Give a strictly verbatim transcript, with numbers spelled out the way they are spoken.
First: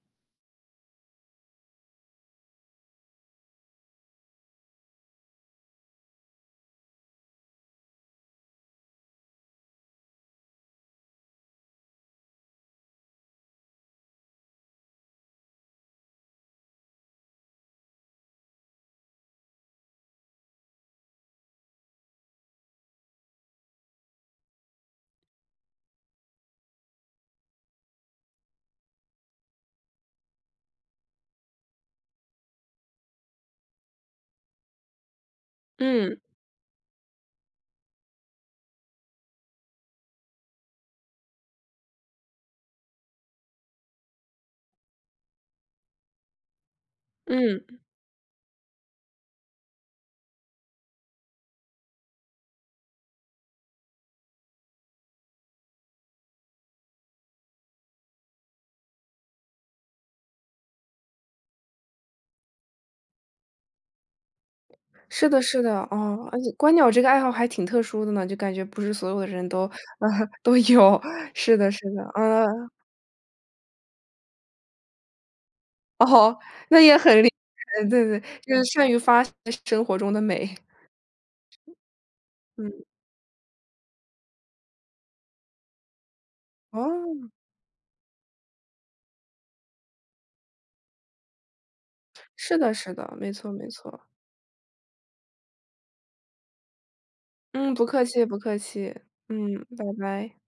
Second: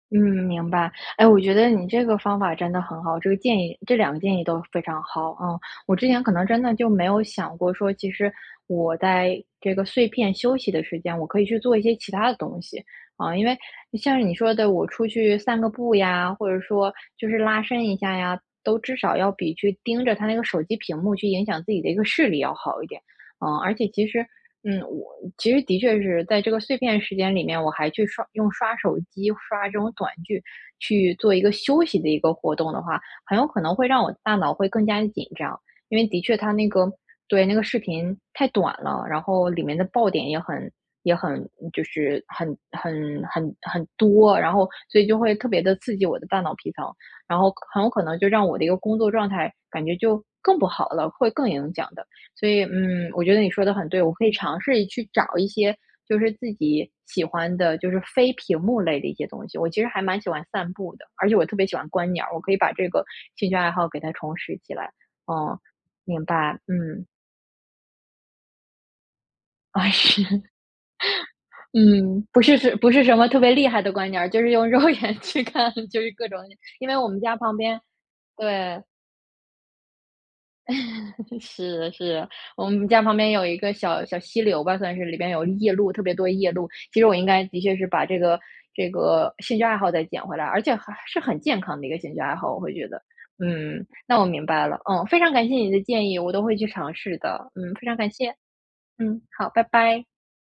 嗯，明白。哎，我觉得你这个方法真的很好，这个建议这两个建议都非常好啊。我之前可能真的就没有想过说，其实我在这个碎片休息的时间，我可以去做一些其它的东西。啊，因为像是你说的，我出去散个步呀，或者说就是拉伸一下呀，都至少要比去盯着它那个手机屏幕去影响自己的一个视力要好一点。啊，而且其实嗯，我其实的确是在这个碎片时间里面，我还去刷用刷手机，刷这种短剧去做一个休息的一个活动的话，很有可能会让我的大脑会更加地紧张。因为嗯。的确它那个对，那个视频太短了，然后里面的爆点也很也很就是很很很很多，然后所以就会特别地刺激我的大脑皮层，然后可嗯。很有可能就让我的一个工作状态感觉就更不好了，会更影响的。所以，嗯，我觉得你说的很对，我可以尝试去找一些就是自己喜欢的，就是非屏幕类的一些东西。我其实还蛮喜欢散步的，而且我特别喜欢观鸟儿，我可以把这个兴趣爱好给它重拾起来。是的，哦，是的。啊，明而且白，观鸟这嗯。个爱好还挺特殊的呢，就感觉不是所有的人都啊，是。都有。是的，是的。嗯，不嗯。是不是什么特别厉害的观鸟儿，就是用肉眼去看，就是各哦，种，那因为也我们很厉家旁边害。对，对，就是对。善于发现生活中的美。是，是，我嗯。们家旁边有一个小小溪流吧，算是里边有夜鹭特别多夜鹭。其实我应哦。该的确是把这个这个兴趣爱好再捡回来，而且还是很健康的一个兴趣爱好。是我会的，觉是得，的，没错，没嗯，错。那我明白了。哦，非常感谢你的建议，我都会去尝试的。嗯，嗯，不非常客感气，谢。不客气。嗯，嗯，好，拜拜拜。拜。